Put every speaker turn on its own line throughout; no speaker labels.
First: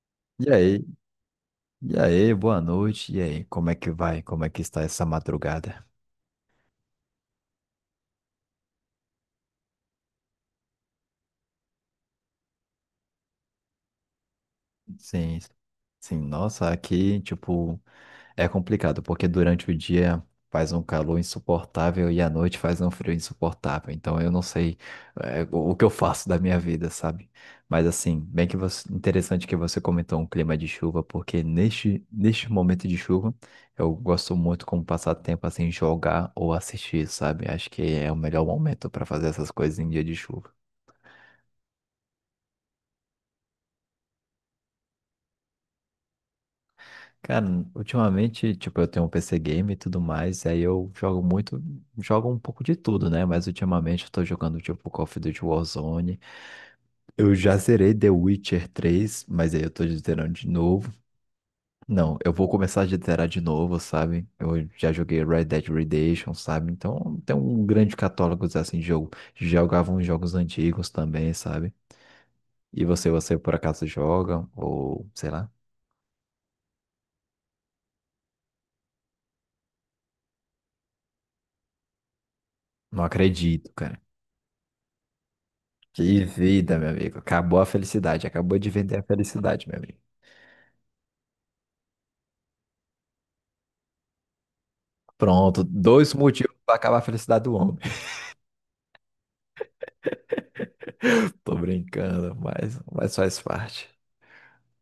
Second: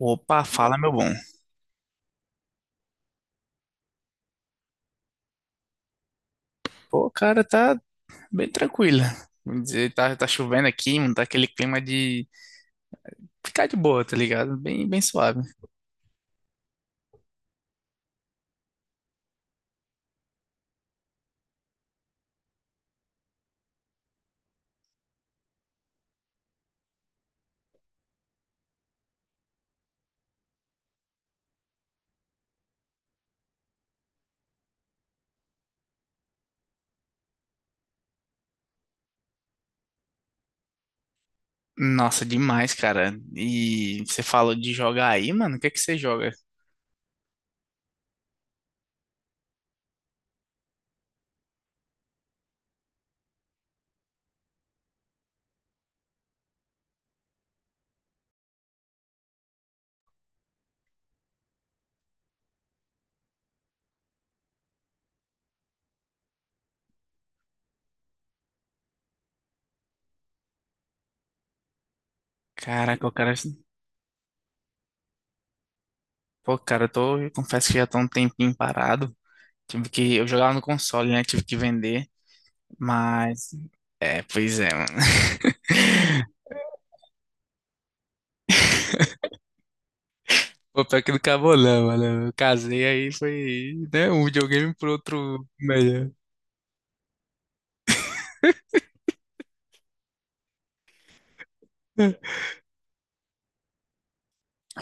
Opa,
E
fala,
aí,
meu bom.
boa noite, e aí, como é que vai? Como é que está essa madrugada?
Pô, cara, tá bem tranquila. Vamos dizer, tá, tá chovendo aqui, não tá aquele clima de ficar de boa, tá ligado? Bem, bem
Sim,
suave.
sim, nossa, aqui, tipo, é complicado, porque durante o dia faz um calor insuportável e à noite faz um frio insuportável. Então eu não sei o que eu faço da minha vida, sabe? Mas assim, interessante que você comentou um clima de chuva, porque neste momento de chuva eu gosto muito como passar tempo assim jogar ou assistir, sabe? Acho que é o melhor momento para fazer essas coisas em dia de chuva.
Nossa, demais, cara. E você falou de jogar aí, mano? O que é que você joga?
Cara, ultimamente, tipo, eu tenho um PC game e tudo mais, aí eu jogo muito, jogo um pouco de tudo, né? Mas ultimamente eu tô jogando, tipo, Call of Duty Warzone. Eu já zerei The Witcher três, mas aí eu tô zerando de novo. Não, eu vou começar a zerar de novo, sabe? Eu já joguei Red Dead Redemption, sabe? Então, tem um grande catálogo, assim, de jogo. Jogava uns jogos antigos também, sabe? E
Caraca,
você,
eu quero.
por acaso joga? Ou, sei lá?
Pô, cara, eu tô. Eu confesso que já tô um tempinho parado. Tive que. Eu jogava no console, né? Tive que vender.
Não
Mas.
acredito.
É, pois é, mano.
Que vida, meu amigo. Acabou a felicidade. Acabou de vender a felicidade, meu amigo.
Pô, pior que não acabou não, mano. Eu casei aí, foi, né, um videogame pro outro
Pronto,
melhor.
dois motivos para acabar a felicidade do homem. Tô brincando, mas, faz parte.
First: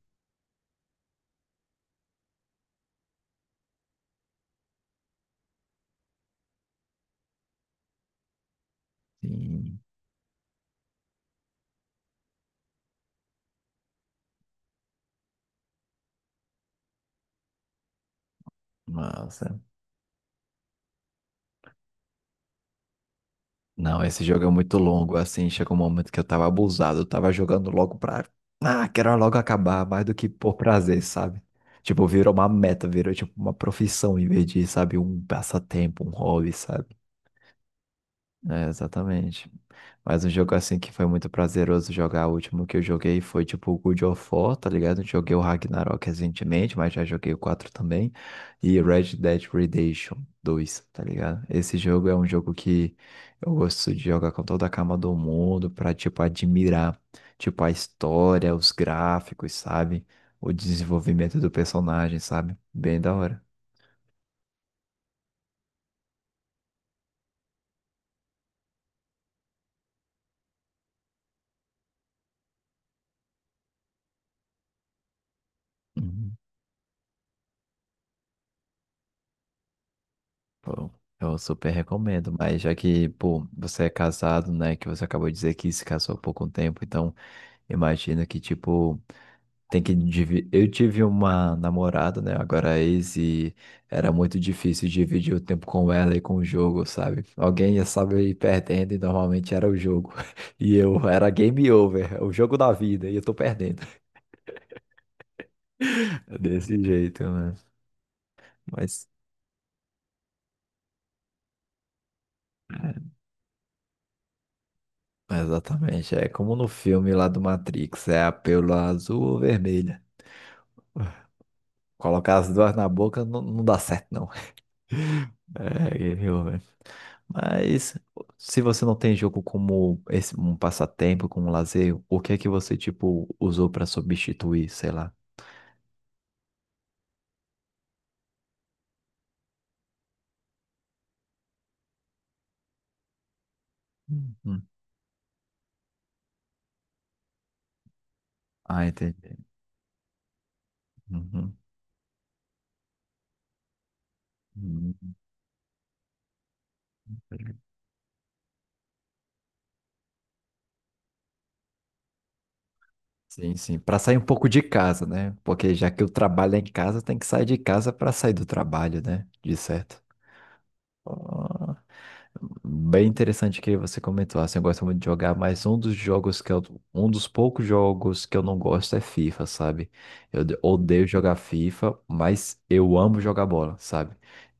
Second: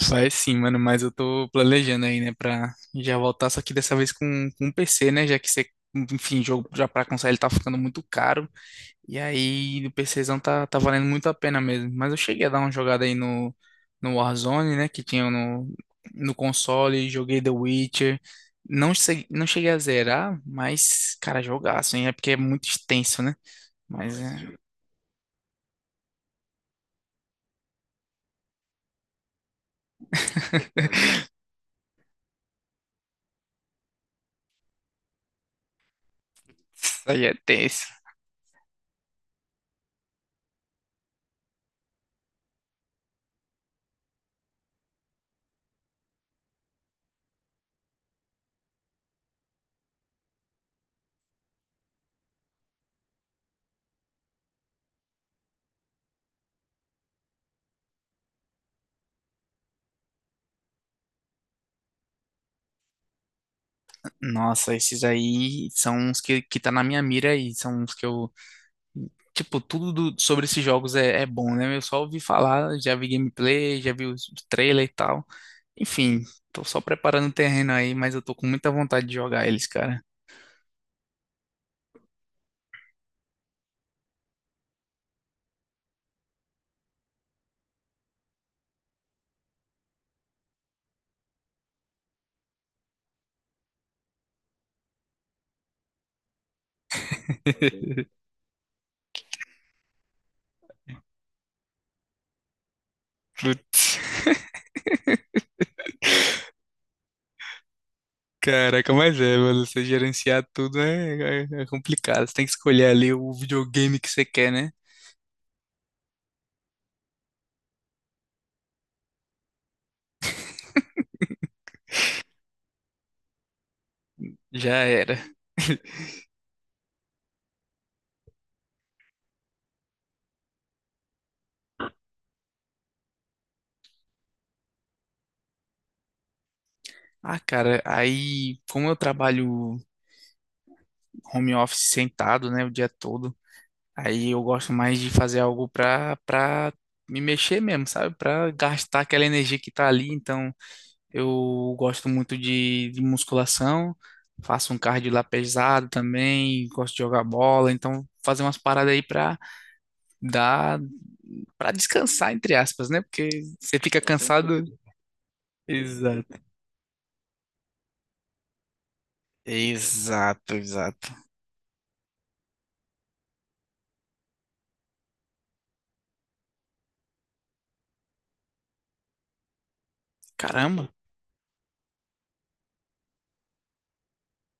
Faz sim, mano, mas eu tô planejando aí, né, pra já voltar, só que dessa vez com, um PC, né, já que você, enfim, jogo já pra console tá ficando muito caro, e
Sim,
aí o PCzão tá, tá valendo muito a pena mesmo. Mas eu cheguei a dar uma jogada aí no, no Warzone, né, que tinha no, no console, joguei The Witcher, não, sei- não
nossa.
cheguei a zerar, mas, cara, jogaço, hein, é porque é muito extenso, né,
Não,
mas
esse jogo é
é.
muito longo, assim, chegou um momento que eu tava abusado, eu tava jogando logo pra... Ah, quero logo acabar, mais do que por prazer, sabe? Tipo, virou uma meta, virou tipo uma profissão em vez de, sabe, um passatempo, um hobby, sabe?
Isso aí é tenso.
É, exatamente. Mas um jogo assim que foi muito prazeroso jogar, o último que eu joguei foi tipo o God of War, tá ligado? Joguei o Ragnarok recentemente, mas já joguei o 4 também. E Red Dead Redemption dois, tá ligado? Esse jogo é um jogo que eu gosto de jogar com toda a calma do mundo pra, tipo, admirar, tipo, a história, os gráficos, sabe? O desenvolvimento do personagem, sabe? Bem da hora.
Nossa, esses aí são uns que tá na minha mira aí. São uns que eu. Tipo, tudo do- sobre esses jogos é, é bom, né? Eu só ouvi falar, já vi gameplay, já vi os- o trailer e tal. Enfim, tô só preparando o terreno aí, mas eu tô com muita vontade de jogar eles, cara.
Pô, eu super recomendo, mas já que, pô, você é casado, né, que você acabou de dizer que se casou há pouco tempo, então imagino que, tipo, tem que... dividir. Eu tive uma namorada, né, agora é ex, e era muito difícil dividir o tempo com ela e com o jogo, sabe? Alguém ia saber ir perdendo e normalmente era o jogo. E eu era game over, é o jogo da vida, e eu tô perdendo.
Putz,
Desse jeito, né?
caraca,
Mas...
mas é, mano. Você gerenciar tudo é, é, é complicado. Você tem que escolher ali o videogame que você quer, né?
exatamente. É como no filme lá do Matrix, é a pílula azul ou vermelha. Colocar as duas na boca não, dá certo, não.
Já era.
É, eu, velho. Mas se você não tem jogo como esse, um passatempo, como um lazer, o que é que você, tipo, usou pra substituir, sei lá?
Ah, cara, aí, como eu trabalho home office sentado, né, o dia todo, aí eu
Uhum.
gosto mais de fazer algo pra, pra me mexer mesmo, sabe? Pra
Ah,
gastar aquela
entendi.
energia que tá ali. Então,
Uhum.
eu gosto muito de musculação, faço um cardio
Uhum.
lá pesado também, gosto de jogar bola. Então, fazer umas paradas aí pra dar, pra descansar, entre aspas, né? Porque
Sim,
você
sim. Pra
fica
sair um pouco de
cansado.
casa, né? Porque já que o
Exato.
trabalho é em casa, tem que sair de casa pra sair do trabalho, né? De certo.
Exato, exato.
Ah, bem interessante que você comentou, assim, eu gosto muito de jogar, mas um dos jogos que eu, um dos poucos jogos que eu não gosto é FIFA, sabe? Eu de-
Caramba,
odeio jogar FIFA, mas eu amo jogar bola, sabe?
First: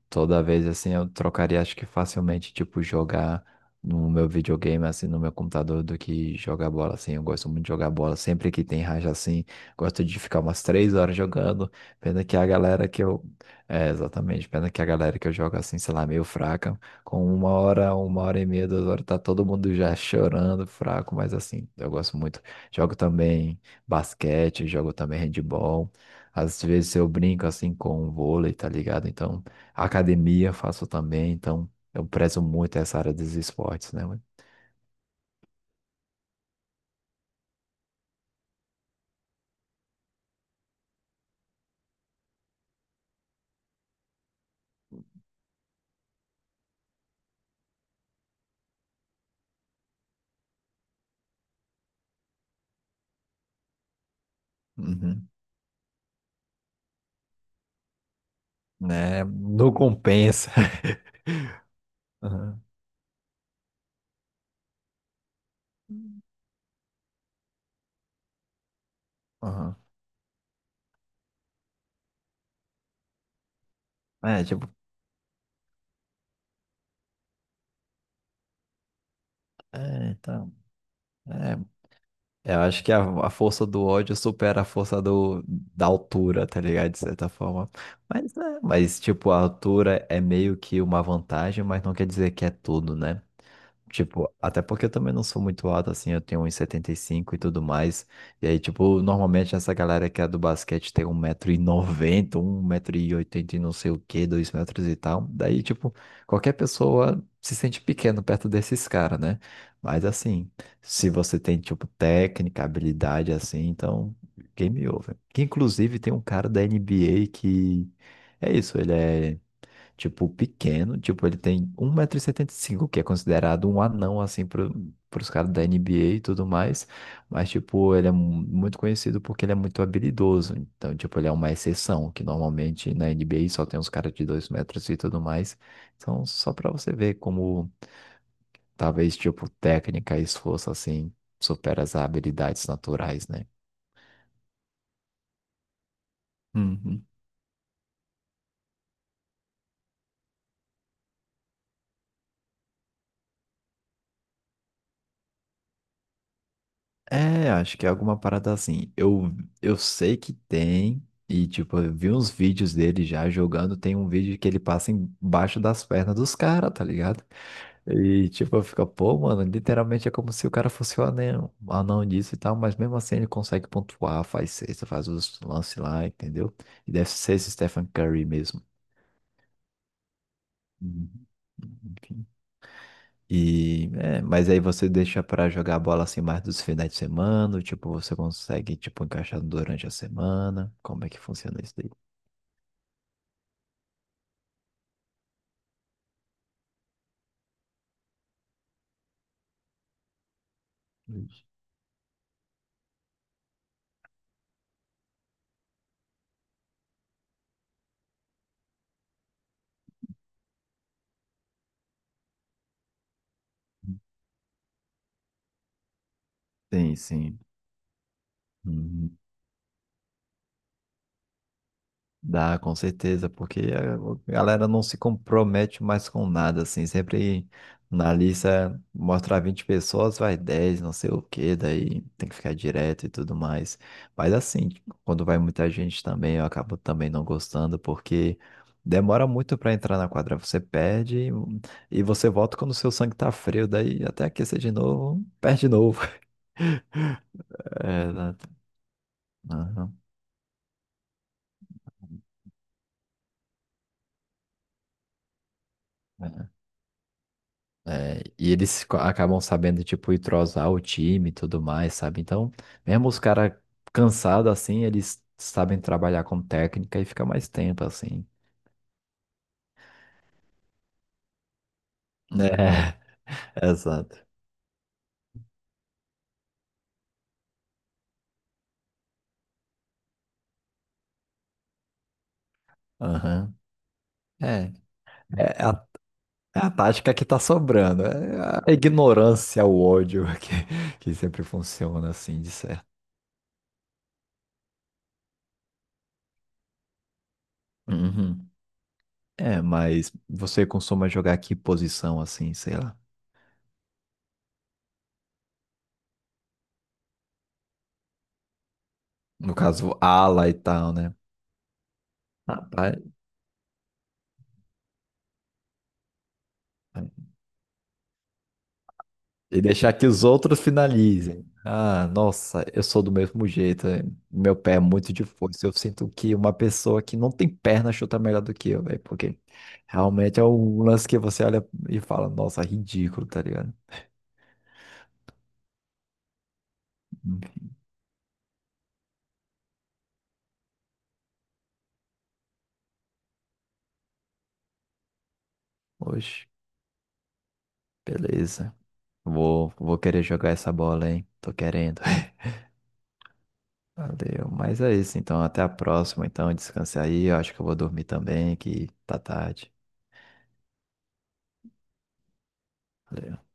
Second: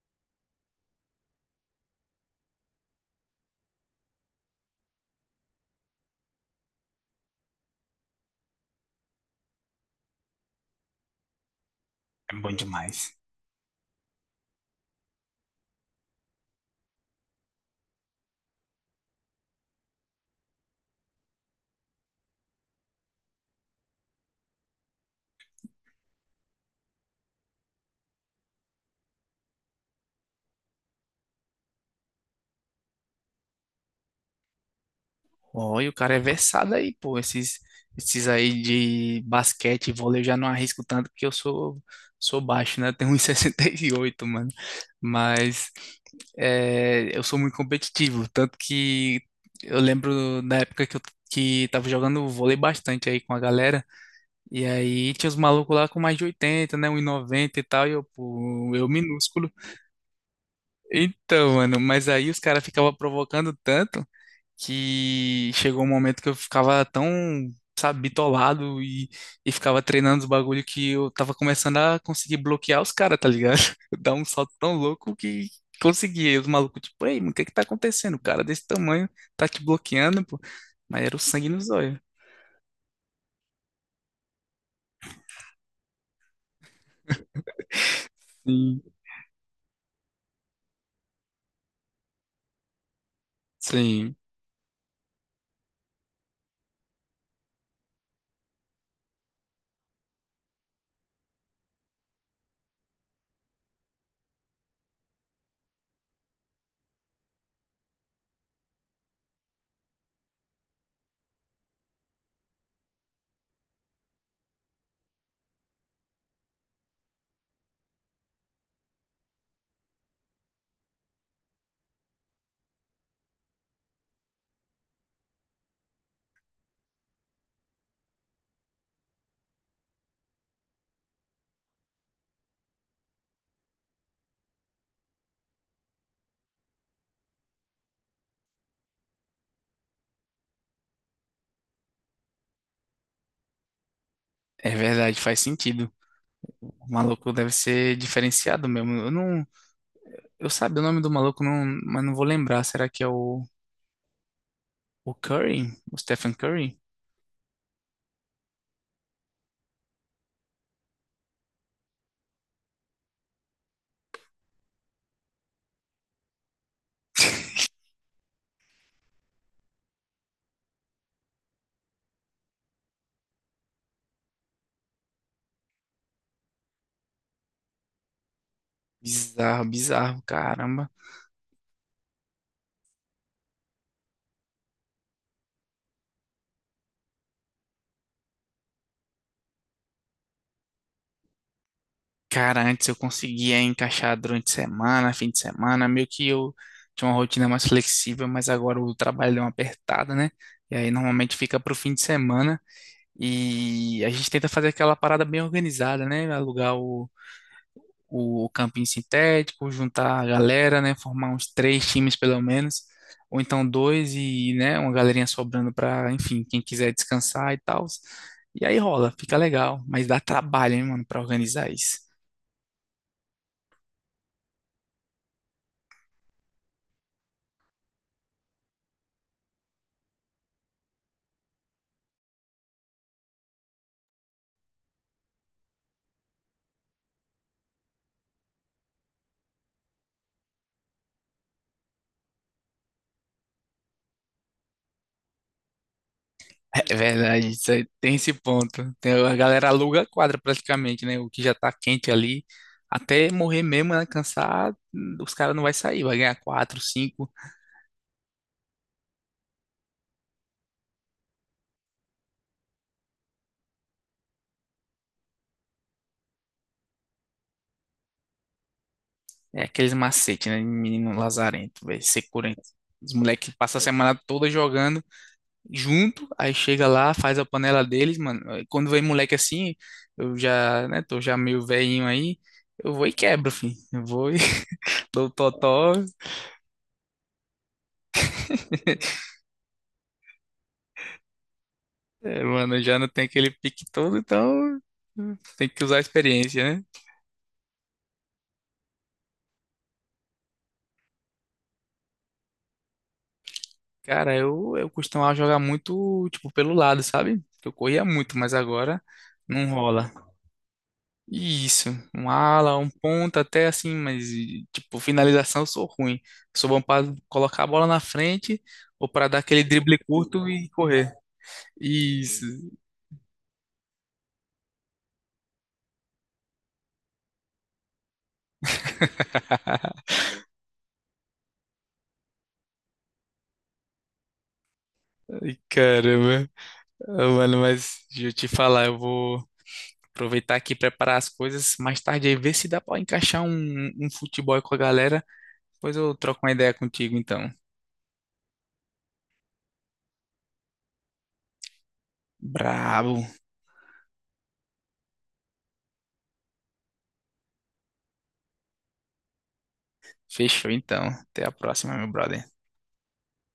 Toda vez assim eu trocaria, acho que facilmente, tipo, jogar no meu videogame, assim, no meu computador, do que jogar bola, assim. Eu gosto muito de jogar bola. Sempre que tem raja, assim, gosto de ficar umas 3 horas jogando. Pena
é
que a
bom
galera
demais.
que eu. É, exatamente. Pena que a galera que eu jogo, assim, sei lá, meio fraca. Com 1 hora, 1 hora e meia, 2 horas, tá todo mundo já chorando, fraco, mas assim, eu gosto muito. Jogo também basquete, jogo também handball. Às vezes eu brinco, assim, com vôlei, tá ligado? Então. Academia faço também, então eu prezo muito essa área dos esportes, né, mano?
Olha, o cara é versado aí, pô. Esses, esses aí de basquete e vôlei eu já não arrisco tanto porque eu sou, sou baixo, né? Eu tenho 1,68, mano. Mas é, eu sou muito competitivo. Tanto que eu lembro da época que eu que tava jogando vôlei bastante aí com a galera. E aí tinha
Uhum.
os malucos lá com mais de 80, né? Um 1,90 e tal. E eu, pô, eu
Né?
minúsculo.
Não compensa.
Então, mano, mas aí os
Aham.
caras ficavam provocando tanto. Que chegou um momento que eu ficava tão, sabe, bitolado e
Aham.
ficava treinando os bagulho que eu tava começando a conseguir bloquear os caras, tá ligado? Dar um
É,
salto
tipo,
tão louco que conseguia E os malucos, tipo, ei, mano, o que que tá acontecendo? O cara desse tamanho tá te
é,
bloqueando, pô.
então.
Mas era o sangue
é,
nos olhos.
é, eu acho que a força do ódio supera a força da altura, tá ligado? De certa forma. Mas,
Sim.
mas, tipo, a altura é meio que uma vantagem, mas não quer dizer que é tudo, né?
Sim.
Tipo, até porque eu também não sou muito alto, assim, eu tenho um e setenta e cinco e tudo mais. E aí, tipo, normalmente essa galera que é do basquete tem 1,90 m, 1,80 m e não sei o quê, 2 metros e tal. Daí, tipo, qualquer pessoa se sente pequeno perto desses caras, né? Mas assim. Se você tem, tipo, técnica, habilidade assim, então game over. Que inclusive tem um cara da NBA que é isso, ele é tipo pequeno, tipo, ele tem 1,75 m, que é considerado um anão assim pro, pros caras da NBA e tudo mais, mas tipo, ele é mu- muito conhecido porque ele é muito habilidoso. Então, tipo, ele é uma exceção, que normalmente na NBA só tem uns caras de 2 metros e tudo mais. Então, só pra você ver como talvez, tipo, técnica e esforço, assim, supera as habilidades naturais, né?
É verdade, faz sentido. O
Uhum.
maluco deve ser diferenciado mesmo. Eu não, eu sabe o nome do maluco, não, mas não vou lembrar. Será que é o Curry? O Stephen Curry?
É, acho que é alguma parada assim. Eu, sei que tem, e tipo, eu vi uns vídeos dele já jogando. Tem um vídeo que ele passa embaixo das pernas dos caras, tá ligado? E tipo, eu fico, pô, mano, literalmente é como se o cara fosse o anão, anão disso e tal, mas mesmo assim ele consegue pontuar, faz cesta, faz os lances lá, entendeu? E deve ser esse Stephen Curry mesmo.
Bizarro, bizarro, caramba.
Uhum. Enfim. Mas aí você deixa pra jogar a bola assim mais dos finais de semana, ou, tipo, você consegue tipo encaixar durante a semana. Como é que funciona isso daí?
Cara, antes eu conseguia encaixar durante semana, fim de semana, meio que eu tinha uma rotina mais flexível, mas agora o trabalho deu uma apertada, né? E aí normalmente fica pro fim de semana e a gente tenta fazer aquela parada bem organizada, né? Alugar o campinho sintético, juntar a galera, né, formar uns três times pelo menos, ou então dois e, né, uma galerinha sobrando para, enfim, quem quiser
Tem, sim.
descansar e tal. E aí rola,
Uhum.
fica legal, mas dá trabalho, hein, mano, para organizar isso.
Dá, com certeza, porque a galera não se compromete mais com nada, assim, sempre na lista mostrar 20 pessoas, vai 10 não sei o quê, daí tem que ficar direto e tudo mais. Mas assim, quando vai muita gente também, eu acabo também não gostando, porque demora muito para entrar na quadra, você perde e você volta quando o seu sangue tá frio, daí até aquecer de novo, perde de novo.
É verdade, isso aí,
É,
tem esse
exato.
ponto. Tem, a galera aluga a quadra praticamente, né? O que já tá quente ali, até morrer mesmo, né, cansar, os caras não vai sair, vai ganhar
Aham.
quatro, cinco
É, e eles co- acabam sabendo, tipo, entrosar o time e tudo mais, sabe? Então, mesmo os caras cansados, assim, eles sabem trabalhar com técnica e fica mais tempo, assim.
é aqueles macetes, né? de Menino lazarento, velho.
É,
Securento. Os moleques passam a semana
exato.
toda jogando junto, aí chega lá, faz a panela deles, mano. Aí quando vem moleque assim, eu já, né, tô já meio velhinho aí, eu vou e quebro,
Aham.
filho. Eu vou e
É,
dou
é
totó.
é a tática que tá sobrando. É a ignorância, o ódio que sempre funciona, assim,
É,
de
mano, eu
certo.
já não tenho aquele pique todo, então tem que usar a experiência, né?
Uhum. É, mas você costuma jogar que posição, assim, sei lá.
Cara, eu costumava jogar muito, tipo, pelo lado, sabe? Eu corria muito, mas agora
No
não
caso,
rola.
ala e tal, né?
Isso, um ala, um
Rapaz.
ponta até assim, mas e, tipo, finalização eu sou ruim. Sou bom para colocar a bola na frente ou para dar aquele
E deixar
drible
que os
curto
outros
e correr.
finalizem. Ah,
Isso.
nossa, eu sou do mesmo jeito. Meu pé é muito de força. Eu sinto que uma pessoa que não tem perna chuta melhor do que eu, velho. Porque realmente é um lance que você olha e fala, nossa, ridículo, tá ligado?
Ai, caramba. Ah, mano,
Enfim,
mas deixa eu te falar, eu vou aproveitar aqui e preparar as coisas mais tarde aí, ver se dá para encaixar um, um futebol aí com a galera. Depois eu troco
oxe,
uma ideia contigo então.
beleza. Vou, querer jogar essa bola, hein? Tô querendo.
Brabo.
Valeu. Mas é isso, então. Até a próxima. Então, descanse aí. Eu acho que eu vou dormir também, que tá tarde.
Fechou então. Até a próxima, meu brother.
Valeu.